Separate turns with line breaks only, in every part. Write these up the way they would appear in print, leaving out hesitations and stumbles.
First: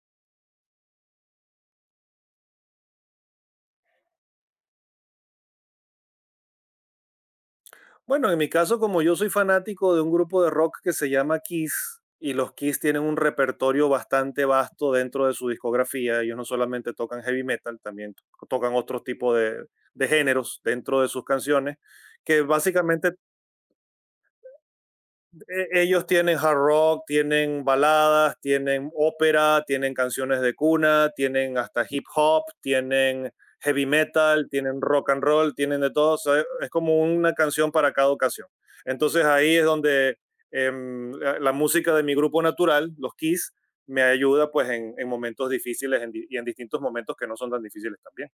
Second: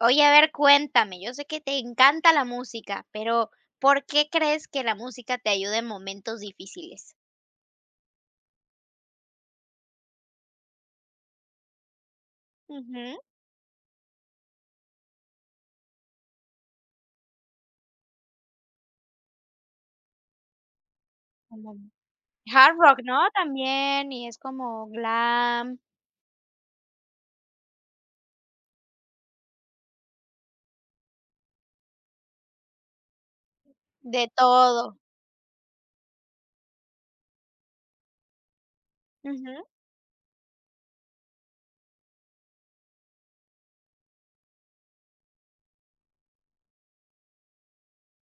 Oye, a ver, cuéntame, yo sé que te encanta la música, pero ¿por qué crees que la música te ayuda en momentos difíciles?
Bueno, en mi caso, como yo soy fanático de un grupo de rock que se llama Kiss, y los Kiss tienen un
Ujú,
repertorio bastante vasto dentro de su discografía, ellos no solamente tocan heavy metal, también tocan otro tipo de géneros dentro de sus canciones,
como
que
hard rock,
básicamente
¿no? También, y es como glam.
ellos tienen hard rock, tienen baladas, tienen ópera, tienen canciones de cuna, tienen hasta hip hop, tienen heavy
De
metal, tienen
todo.
rock and roll, tienen de todo. O sea, es como una canción para cada ocasión. Entonces ahí
Ujú.
es donde la música de mi grupo natural, los Kiss, me ayuda pues en momentos difíciles y en distintos momentos que no son tan difíciles también.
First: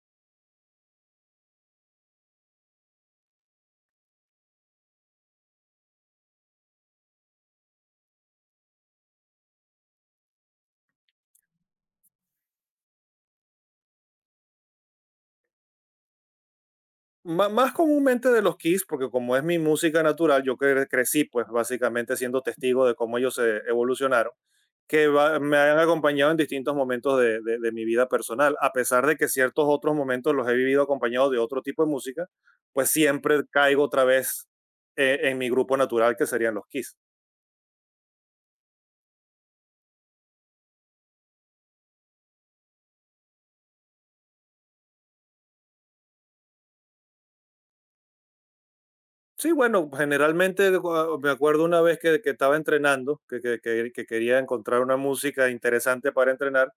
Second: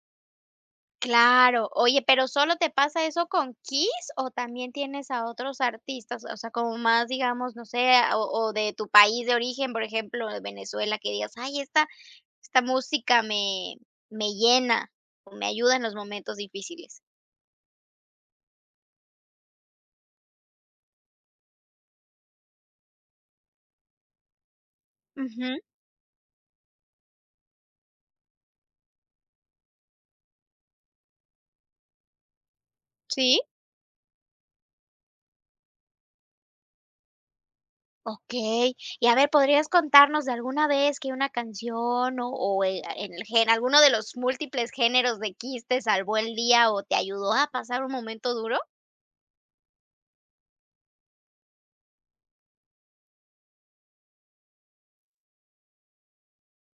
Claro. Oye, pero, ¿solo te pasa eso con Kiss o también tienes a otros artistas? O sea, como más, digamos, no sé, o de tu país de origen, por ejemplo, de Venezuela, que digas: "Ay, esta música me llena o me ayuda en los momentos difíciles".
Más comúnmente de los Kiss, porque como es mi música natural, yo crecí pues básicamente siendo testigo de cómo ellos se evolucionaron,
Ujú,
me han acompañado en distintos momentos de mi vida personal, a pesar de que ciertos otros momentos los he vivido acompañados de otro tipo de música, pues siempre
sí.
caigo otra vez en mi grupo natural, que serían los Kiss.
Okey. Y a ver, ¿podrías contarnos de alguna vez que una canción en el gen alguno de los múltiples géneros de Kiss te salvó el día o te ayudó a pasar un momento duro?
Sí, bueno, generalmente me acuerdo una vez que estaba entrenando, que quería encontrar una música interesante para entrenar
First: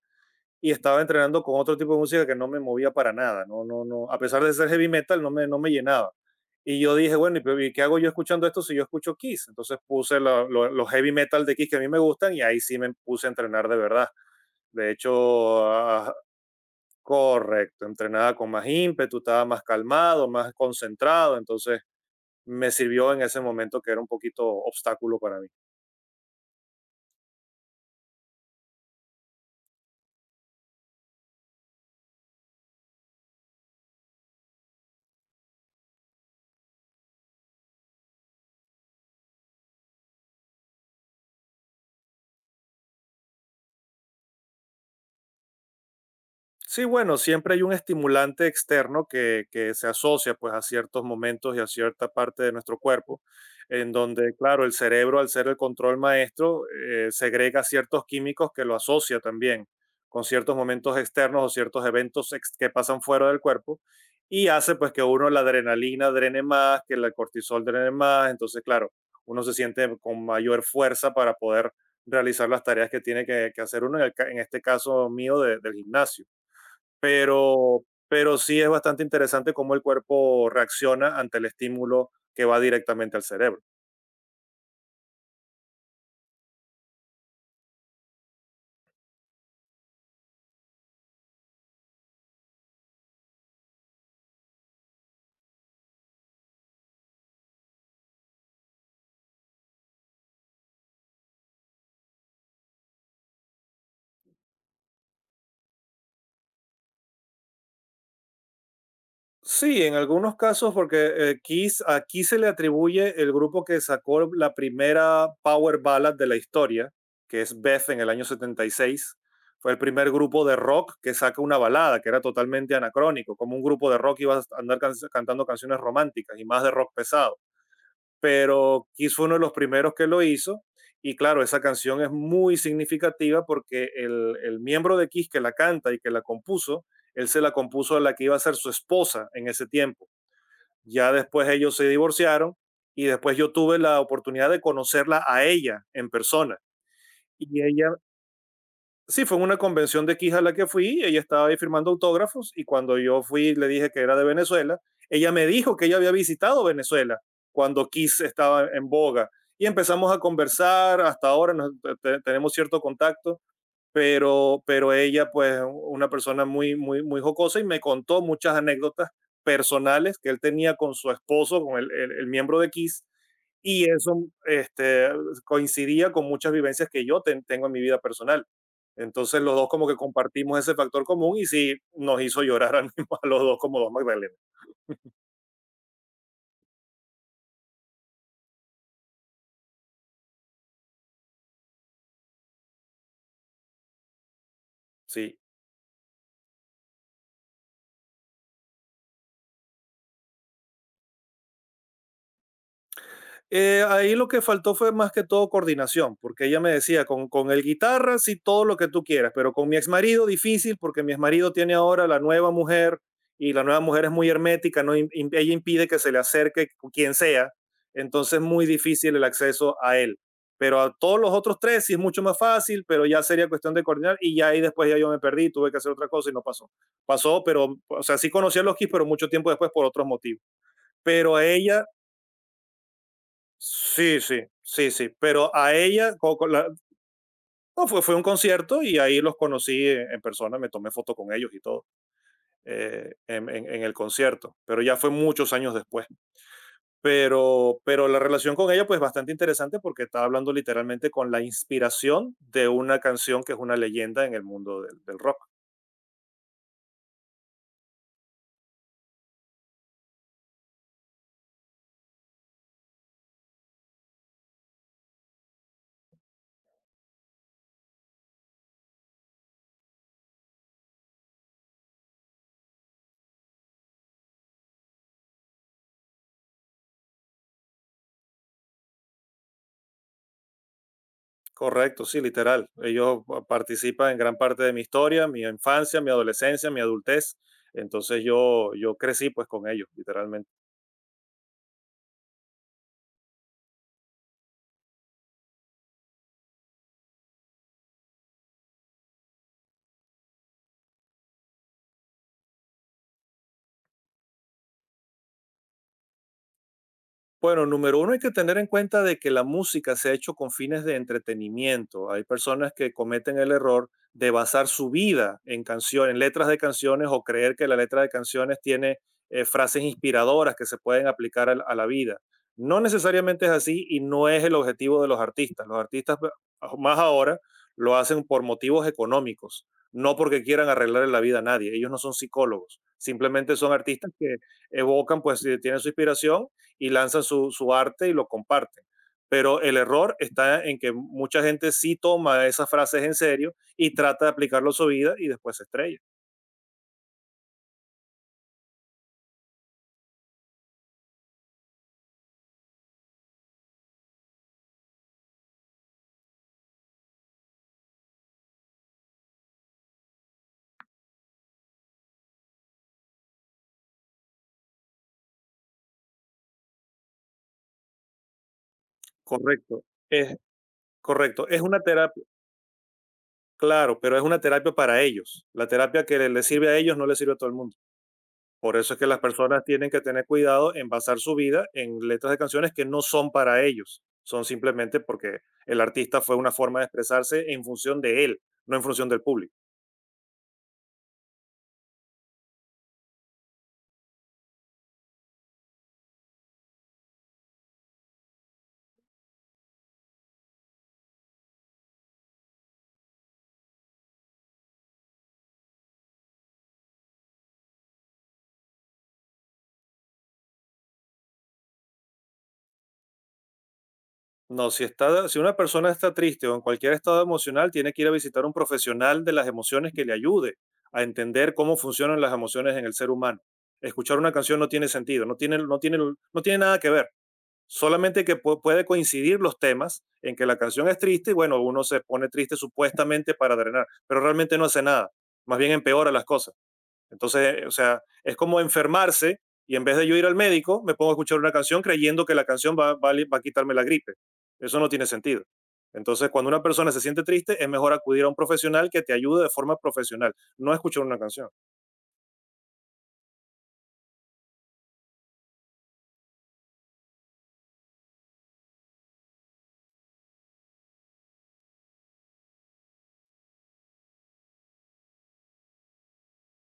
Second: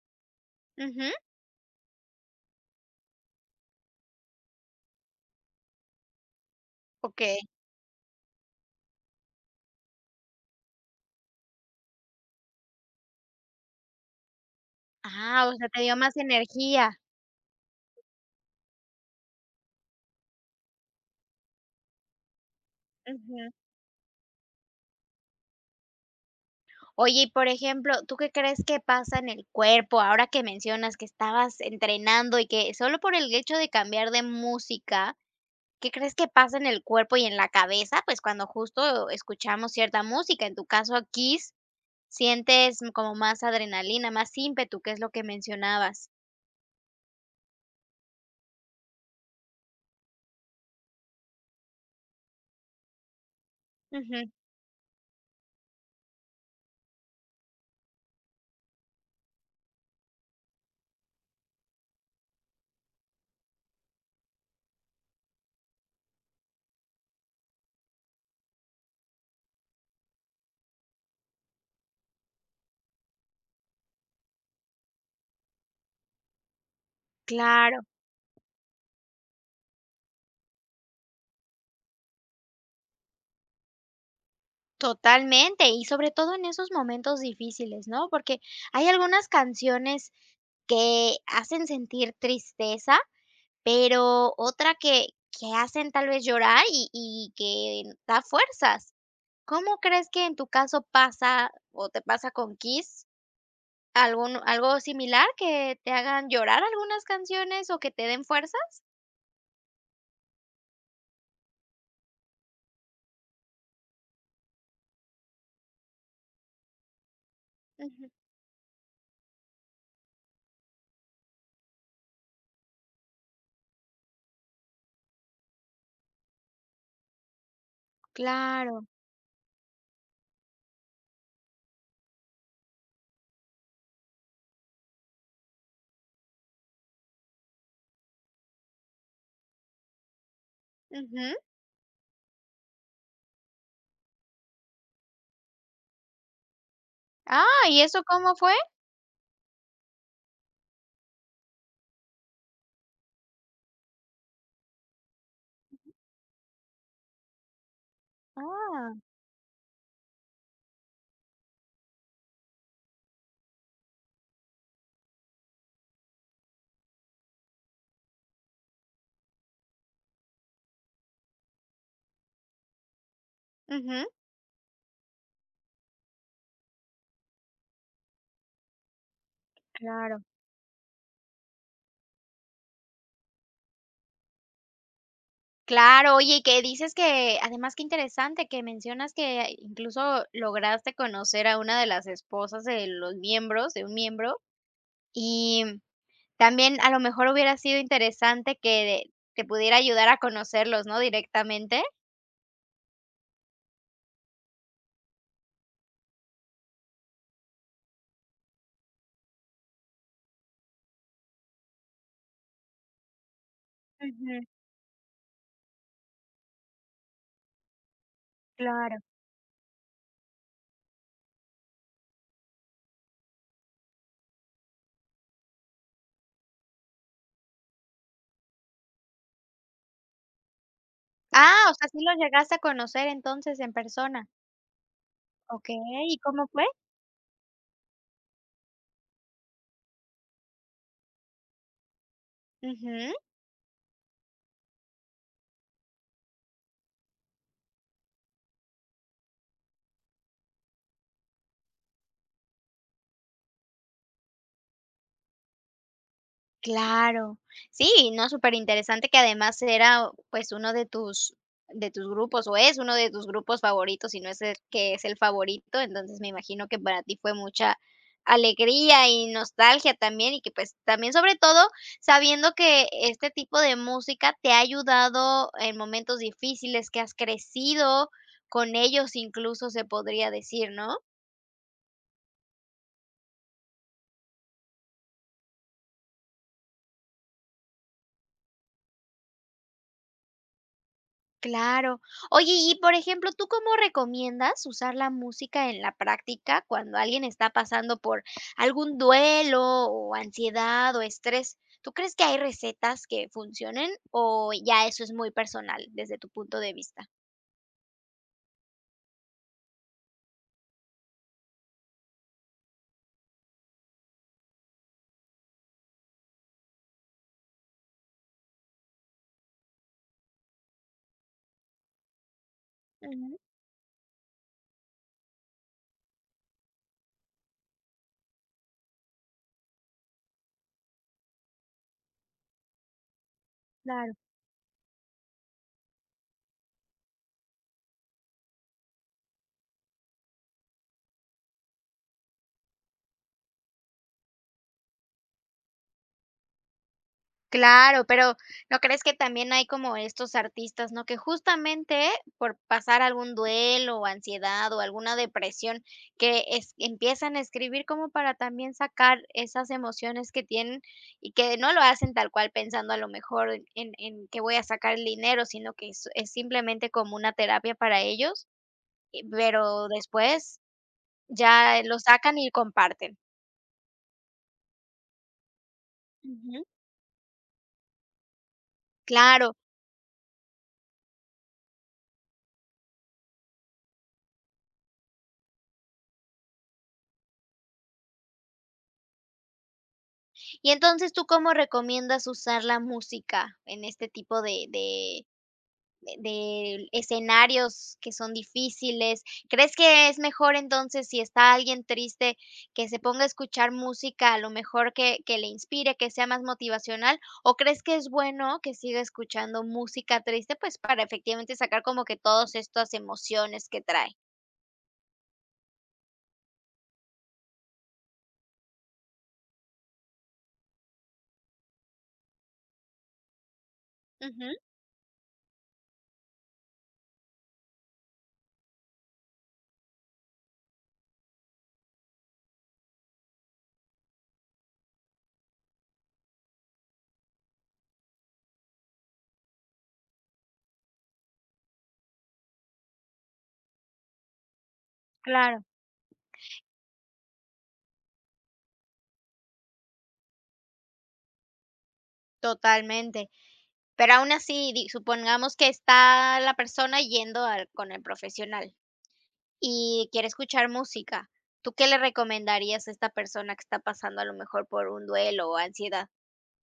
y estaba
Ujú,
entrenando con otro tipo de música que no me movía para nada, no, no, no, a pesar de ser heavy metal, no me llenaba. Y yo dije, bueno,
okey.
¿y ¿pero y qué hago yo escuchando esto si yo escucho Kiss? Entonces puse los heavy metal de Kiss que a mí me gustan y ahí sí me puse a entrenar de verdad. De
Ah, o
hecho,
sea, te dio más energía.
correcto, entrenaba con más ímpetu, estaba más calmado, más concentrado, entonces me sirvió en ese
Ujú.
momento que era un poquito obstáculo para mí.
Oye, y por ejemplo, ¿tú qué crees que pasa en el cuerpo ahora que mencionas que estabas entrenando y que solo por el hecho de cambiar de música? ¿Qué crees que pasa en el cuerpo y en la cabeza? Pues cuando justo escuchamos cierta música, en tu caso Kiss, sientes como más adrenalina, más ímpetu, que es lo que mencionabas.
Sí, bueno, siempre hay un estimulante externo que se asocia pues a ciertos momentos y a cierta parte de nuestro cuerpo, en
Ujú,
donde, claro, el cerebro al ser el control maestro segrega ciertos químicos que lo asocia también con ciertos momentos externos o ciertos eventos que pasan fuera del cuerpo y hace pues que uno la adrenalina drene más, que el cortisol drene más, entonces, claro, uno se siente con mayor fuerza para poder realizar las tareas que tiene que hacer uno, en, el en este caso mío del gimnasio
claro,
pero, pero sí es bastante interesante cómo el cuerpo reacciona ante el estímulo que va directamente al cerebro.
totalmente, y sobre todo en esos momentos difíciles, ¿no? Porque hay algunas canciones que hacen sentir tristeza, pero otra que hacen tal vez llorar y que da fuerzas. ¿Cómo crees que en tu caso pasa o te pasa con Kiss? ¿Algún algo similar que te hagan llorar algunas canciones o que te den fuerza?
Sí, en algunos casos, porque Kiss, aquí se le atribuye el grupo que sacó la primera power ballad de la historia, que es Beth en el
Ujú.
año 76. Fue el primer grupo de rock que saca una balada, que era totalmente anacrónico, como un grupo de rock iba a andar cantando canciones románticas y más de rock pesado.
Claro.
Pero Kiss fue uno de los primeros que lo hizo. Y claro, esa canción es muy significativa porque el miembro de Kiss que la canta y que la compuso, él se la compuso a la que iba a ser su esposa en ese tiempo. Ya
Ujú.
después ellos se divorciaron y después yo tuve la oportunidad de conocerla a ella en persona. Y
Ah, ¿y
ella
eso cómo fue?
Sí, fue en una convención de Quija a la que fui, ella estaba ahí firmando autógrafos y cuando yo fui le dije que era de Venezuela, ella me dijo que ella había visitado Venezuela cuando Kiss estaba en
Ah.
boga y empezamos a conversar, hasta ahora tenemos cierto contacto, pero ella pues una persona muy, muy, muy jocosa y me contó muchas anécdotas personales que él tenía con su esposo, con el, el miembro de Kiss, y
Ujú.
eso este, coincidía con muchas vivencias que yo tengo en mi vida personal. Entonces los dos como que
Claro.
compartimos ese factor común y sí nos hizo llorar al a los dos como dos Magdalenas.
Claro, oye, y que dices que además qué interesante que mencionas que incluso lograste conocer a una de las esposas de los miembros de un miembro,
Sí.
y también a lo mejor hubiera sido interesante que te pudiera ayudar a conocerlos, ¿no?, directamente.
Ahí lo que faltó fue más que todo coordinación, porque ella me decía, con el guitarra sí todo lo que tú quieras, pero con mi exmarido difícil, porque mi exmarido tiene ahora la nueva mujer y la nueva mujer es muy
Ujú,
hermética, no im- im- ella impide que se le acerque quien sea, entonces es muy
claro.
difícil el acceso a él. Pero a todos los otros tres sí es mucho más fácil, pero ya sería cuestión de coordinar y ya ahí después ya yo me perdí, tuve que hacer otra cosa y no pasó. Pasó, pero, o sea, sí conocí a los Kiss, pero mucho tiempo después por otros motivos, pero a
Ah, o
ella
sea, sí lo llegaste a conocer entonces en
sí,
persona.
sí, sí, sí, pero a
Okey,
ella,
¿y cómo fue?
no, fue un concierto y ahí los conocí en persona, me tomé foto con ellos y todo,
Ujú,
en, en el concierto, pero ya fue muchos años después. Pero la relación con ella, pues bastante interesante porque estaba hablando literalmente con la inspiración de una canción que es una leyenda en el mundo del, del rock.
claro. Sí, no, súper interesante que además era, pues, uno de tus grupos, o es uno de tus grupos favoritos, si no es el que es el favorito, entonces me imagino que para ti fue mucha alegría y nostalgia también, y que, pues, también, sobre todo, sabiendo que este tipo de música te ha ayudado en momentos difíciles, que has crecido con ellos, incluso se podría decir, ¿no?
Correcto, sí, literal. Ellos participan en gran parte de mi historia, mi infancia, mi adolescencia, mi adultez. Entonces yo crecí pues con ellos, literalmente.
Claro. Oye, y por ejemplo, ¿tú cómo recomiendas usar la música en la práctica cuando alguien está pasando por algún duelo o ansiedad o estrés? ¿Tú crees que hay recetas que funcionen o ya eso es muy personal desde tu punto de vista?
Bueno, número uno, hay que tener en cuenta de que la música se ha hecho con fines de entretenimiento. Hay personas que cometen el error de basar su vida en canciones, en letras de canciones o creer que la letra de canciones tiene frases inspiradoras que se pueden aplicar a la vida. No
Ujú,
necesariamente es así y no es el objetivo de los artistas. Los artistas, más ahora, lo hacen por motivos económicos, no porque quieran arreglarle la vida a nadie. Ellos no son psicólogos, simplemente son artistas
claro.
que evocan, pues tienen su inspiración y lanzan su, su arte y lo comparten. Pero el error está en que mucha gente sí toma esas frases en serio y trata de aplicarlo a su vida y después se estrella.
Claro, pero, ¿no crees que también hay como estos artistas, no? Que justamente por pasar algún duelo, o ansiedad, o alguna depresión, que es empiezan a escribir como para también sacar esas emociones que tienen, y que no lo hacen tal cual pensando a lo mejor en en que voy a sacar el dinero, sino que es simplemente como una terapia para ellos,
Correcto.
pero
Es
después
correcto. Es una
ya lo
terapia,
sacan y comparten.
claro, pero es una terapia para ellos. La terapia que les
Ujú.
sirve a ellos no le sirve a todo el mundo. Por eso es que las
Claro.
personas tienen que tener cuidado en basar su vida en letras de canciones que no son para ellos. Son simplemente porque el artista fue una forma de expresarse en función de él, no en función del público.
Y entonces, ¿tú cómo recomiendas usar la música en este tipo de de escenarios que son difíciles? ¿Crees que es mejor entonces, si está alguien triste, que se ponga a escuchar música, a lo mejor que le inspire, que sea más motivacional? ¿O crees que es bueno que siga escuchando música triste, pues, para efectivamente sacar como que todas estas emociones que trae?
No, si está, si una persona está triste o en cualquier estado emocional, tiene que ir a visitar a un profesional de las emociones que le ayude a entender cómo funcionan las emociones en el ser humano. Escuchar una
Ujú,
canción no tiene sentido, no tiene nada que ver. Solamente que puede coincidir los temas en que la canción es triste y bueno, uno se pone triste supuestamente para drenar, pero realmente no hace nada. Más bien empeora las cosas. Entonces, o sea, es como enfermarse y en vez de yo ir al médico, me pongo a escuchar una canción creyendo que la canción va a quitarme la gripe. Eso no tiene sentido.
claro,
Entonces, cuando una persona se siente triste, es mejor acudir a un profesional que te ayude de forma profesional, no escuchar una canción.
totalmente. Pero aún así, di supongamos que está la persona yendo al con el profesional y quiere escuchar música, ¿tú qué le recomendarías a esta persona que está pasando a lo mejor por un duelo o ansiedad?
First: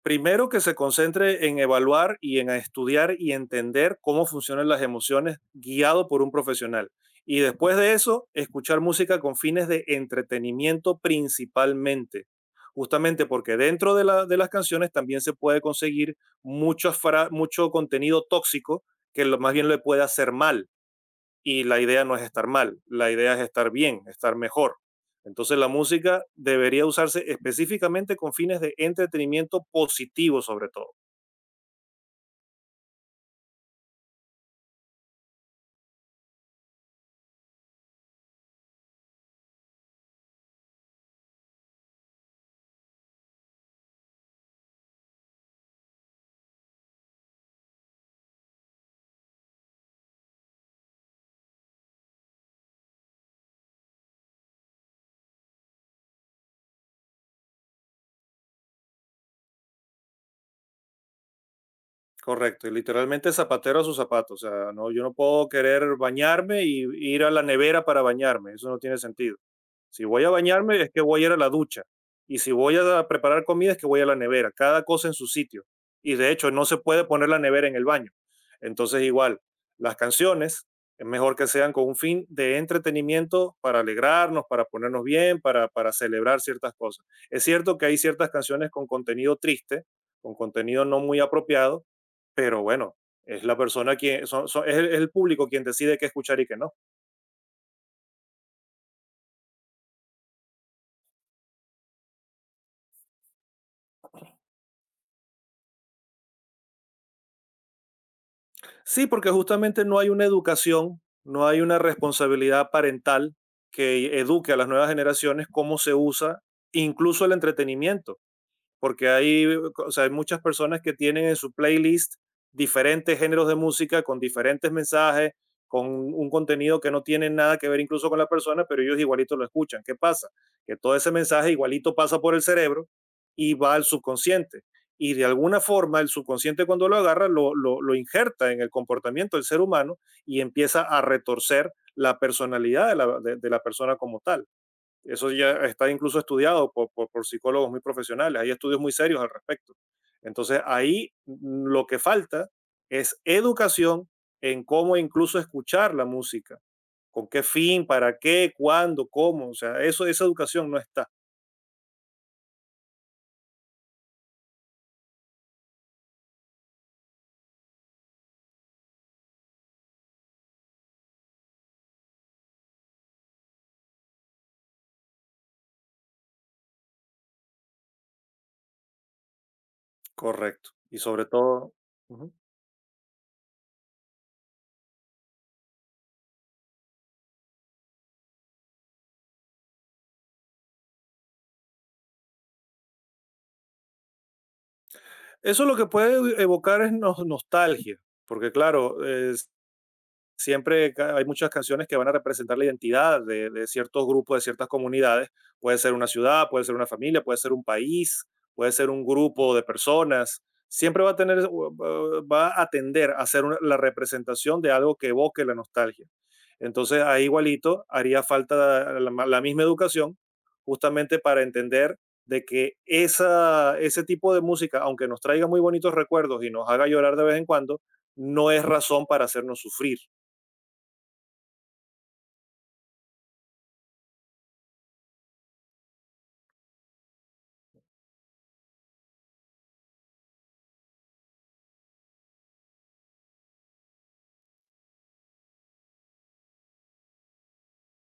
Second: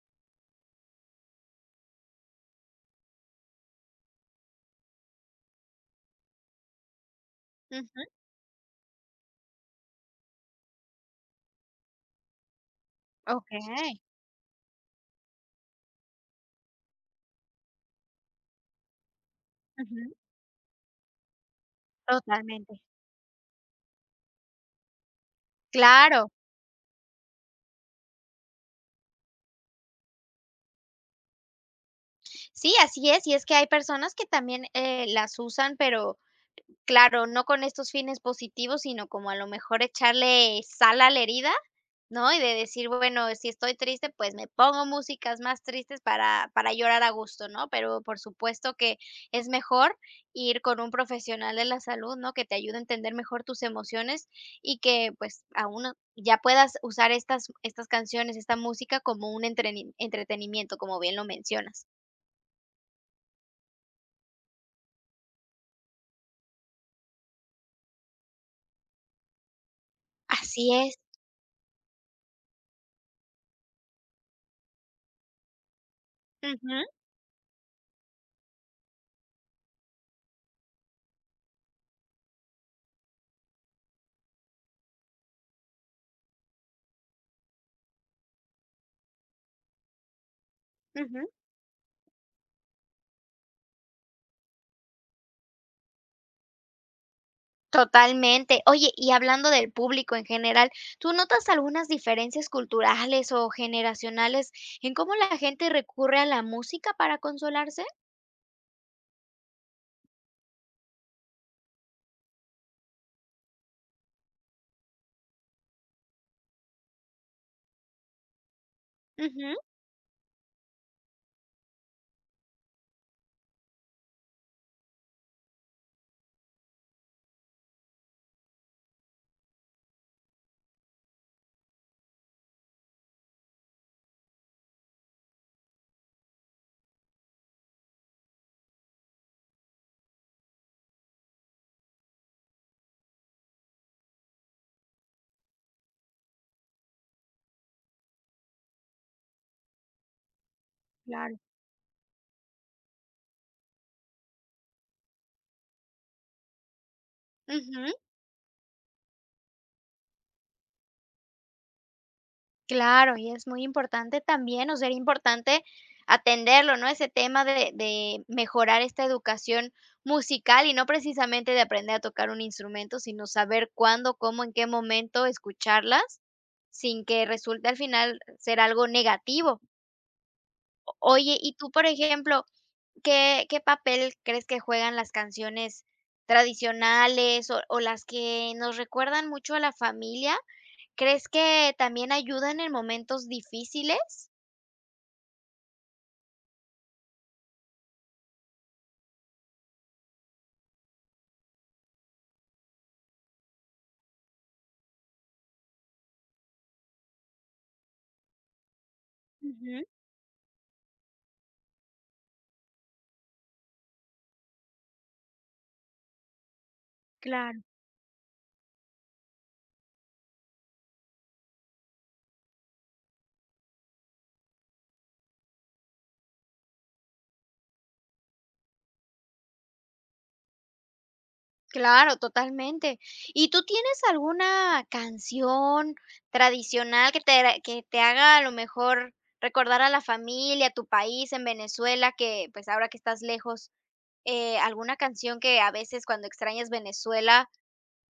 Primero que se concentre en evaluar y en estudiar y entender cómo funcionan las emociones guiado por un profesional. Y después de
Ujú,
eso, escuchar música con fines de entretenimiento principalmente. Justamente porque
okey.
dentro de, de las canciones también se puede conseguir mucho, mucho contenido tóxico que más bien le puede
Ujú,
hacer mal y la idea no es estar mal,
totalmente.
la idea es estar bien, estar mejor. Entonces la música
Claro.
debería usarse específicamente con fines de entretenimiento positivo sobre todo.
Sí, así es, y es que hay personas que también, las usan, pero claro, no con estos fines positivos, sino como a lo mejor echarle sal a la herida. ¿No? Y de decir, bueno, si estoy triste, pues me pongo músicas más tristes para llorar a gusto, ¿no? Pero por supuesto que es mejor ir con un profesional de la salud, ¿no? Que te ayude a entender mejor tus emociones y que, pues, aún ya puedas usar estas canciones, esta música como un entreni entretenimiento, como bien lo mencionas.
Correcto, y literalmente zapatero a sus zapatos, o sea, no, yo no puedo querer bañarme y ir a la nevera para bañarme, eso no tiene sentido. Si voy a
Así
bañarme es
es.
que voy a ir a la ducha y si voy a preparar comida es que voy a la nevera, cada cosa en su sitio. Y de hecho no se
Ujú,
puede poner la nevera en el baño. Entonces igual, las canciones es mejor que sean con un fin de entretenimiento para alegrarnos, para ponernos bien, para celebrar ciertas cosas. Es cierto que hay ciertas canciones con contenido triste, con contenido no muy
ujú.
apropiado, pero bueno, es la persona quien, es el público quien decide qué escuchar y qué no.
Totalmente. Oye, y hablando del público en general, ¿tú notas algunas diferencias culturales o generacionales en cómo la gente recurre a la música para consolarse?
Sí, porque justamente no hay una educación, no hay una responsabilidad parental que eduque a las nuevas generaciones cómo se usa incluso el entretenimiento. Porque hay,
Ujú.
o sea, hay muchas personas que tienen en su playlist diferentes géneros de música con diferentes mensajes, con un contenido que no tiene nada que ver incluso con la persona, pero ellos igualito lo escuchan. ¿Qué pasa? Que todo ese mensaje igualito pasa por el cerebro y va al subconsciente. Y de alguna forma el subconsciente cuando lo agarra lo injerta en el comportamiento del ser humano y empieza a retorcer la personalidad de la persona como tal. Eso ya está incluso estudiado por psicólogos muy profesionales. Hay estudios muy serios al respecto. Entonces, ahí
Claro.
lo que falta es educación en cómo incluso escuchar la música, con qué fin,
Ujú,
para qué, cuándo, cómo. O sea, eso, esa educación no está.
claro, y es muy importante también, o sea, importante atenderlo, ¿no? Ese tema de mejorar esta educación musical y no precisamente de aprender a tocar un instrumento, sino saber cuándo, cómo, en qué momento escucharlas sin que resulte al final ser algo negativo.
Correcto. Y sobre
Oye, y
todo,
tú, por
ujú.
ejemplo, ¿qué qué papel crees que juegan las canciones tradicionales o las que nos recuerdan mucho a la familia? ¿Crees que también ayudan en momentos difíciles?
Eso lo que puede evocar es nostalgia, porque claro, siempre hay muchas canciones que van a representar la identidad de ciertos grupos, de ciertas comunidades. Puede ser una ciudad, puede ser una familia, puede ser un país, puede ser un grupo de
Ujú,
personas. Siempre va a tener, va a tender a ser la representación de algo que evoque la nostalgia. Entonces, ahí
claro.
igualito haría falta la misma educación justamente para entender de que esa, ese tipo de música, aunque nos traiga muy bonitos recuerdos y nos haga llorar de vez en cuando, no es razón para hacernos sufrir.
Claro, totalmente. ¿Y tú tienes alguna canción tradicional que te ra que te haga a lo mejor recordar a la familia, tu país en Venezuela, que, pues, ahora que estás lejos, alguna canción que a veces cuando extrañas Venezuela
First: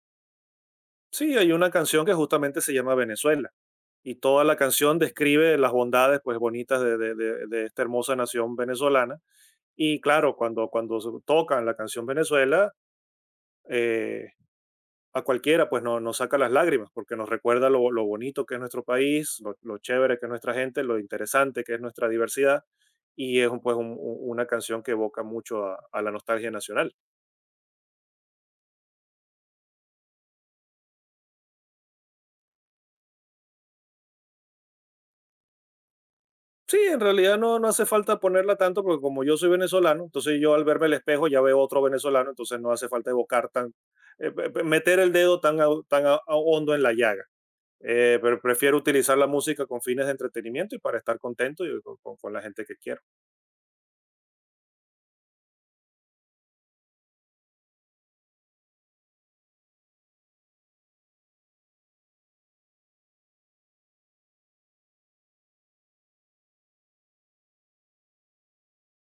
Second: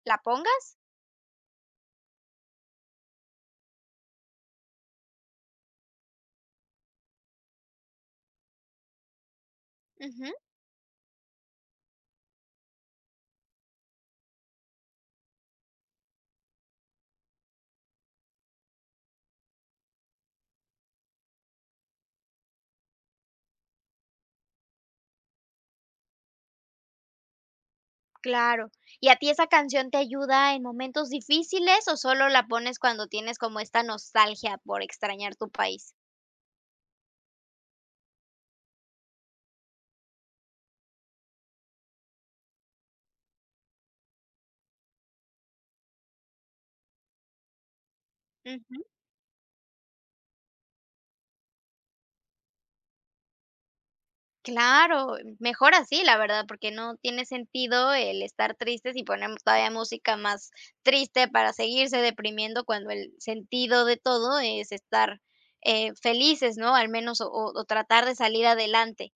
la pongas?
Sí, hay una canción que justamente se llama Venezuela y toda la canción describe las bondades pues bonitas de esta hermosa nación venezolana. Y
Ujú.
claro, cuando, cuando se tocan la canción Venezuela, eh, a cualquiera pues no, nos saca las lágrimas porque nos recuerda lo bonito que es nuestro país, lo chévere que es nuestra gente, lo interesante que es nuestra diversidad y es pues una canción que evoca mucho a la nostalgia nacional.
Claro. ¿Y a ti esa canción te ayuda en momentos difíciles o solo la pones cuando tienes como esta nostalgia por extrañar tu país?
Sí, en realidad no, no hace falta ponerla tanto porque como yo soy venezolano, entonces yo al verme el espejo ya veo otro venezolano, entonces no hace falta evocar tan, meter el dedo tan, tan a hondo en la llaga. Pero prefiero
Ujú.
utilizar la música con fines de entretenimiento y para estar contento y con, con la gente que quiero.
Claro, mejor así, la verdad, porque no tiene sentido el estar tristes y poner todavía música más triste para seguirse deprimiendo cuando el sentido de todo es estar felices, ¿no? Al menos o tratar de salir adelante.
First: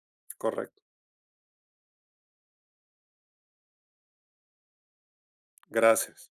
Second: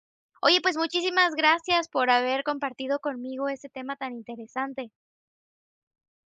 Oye, pues
Correcto.
muchísimas gracias por haber compartido conmigo ese tema tan interesante.
Gracias.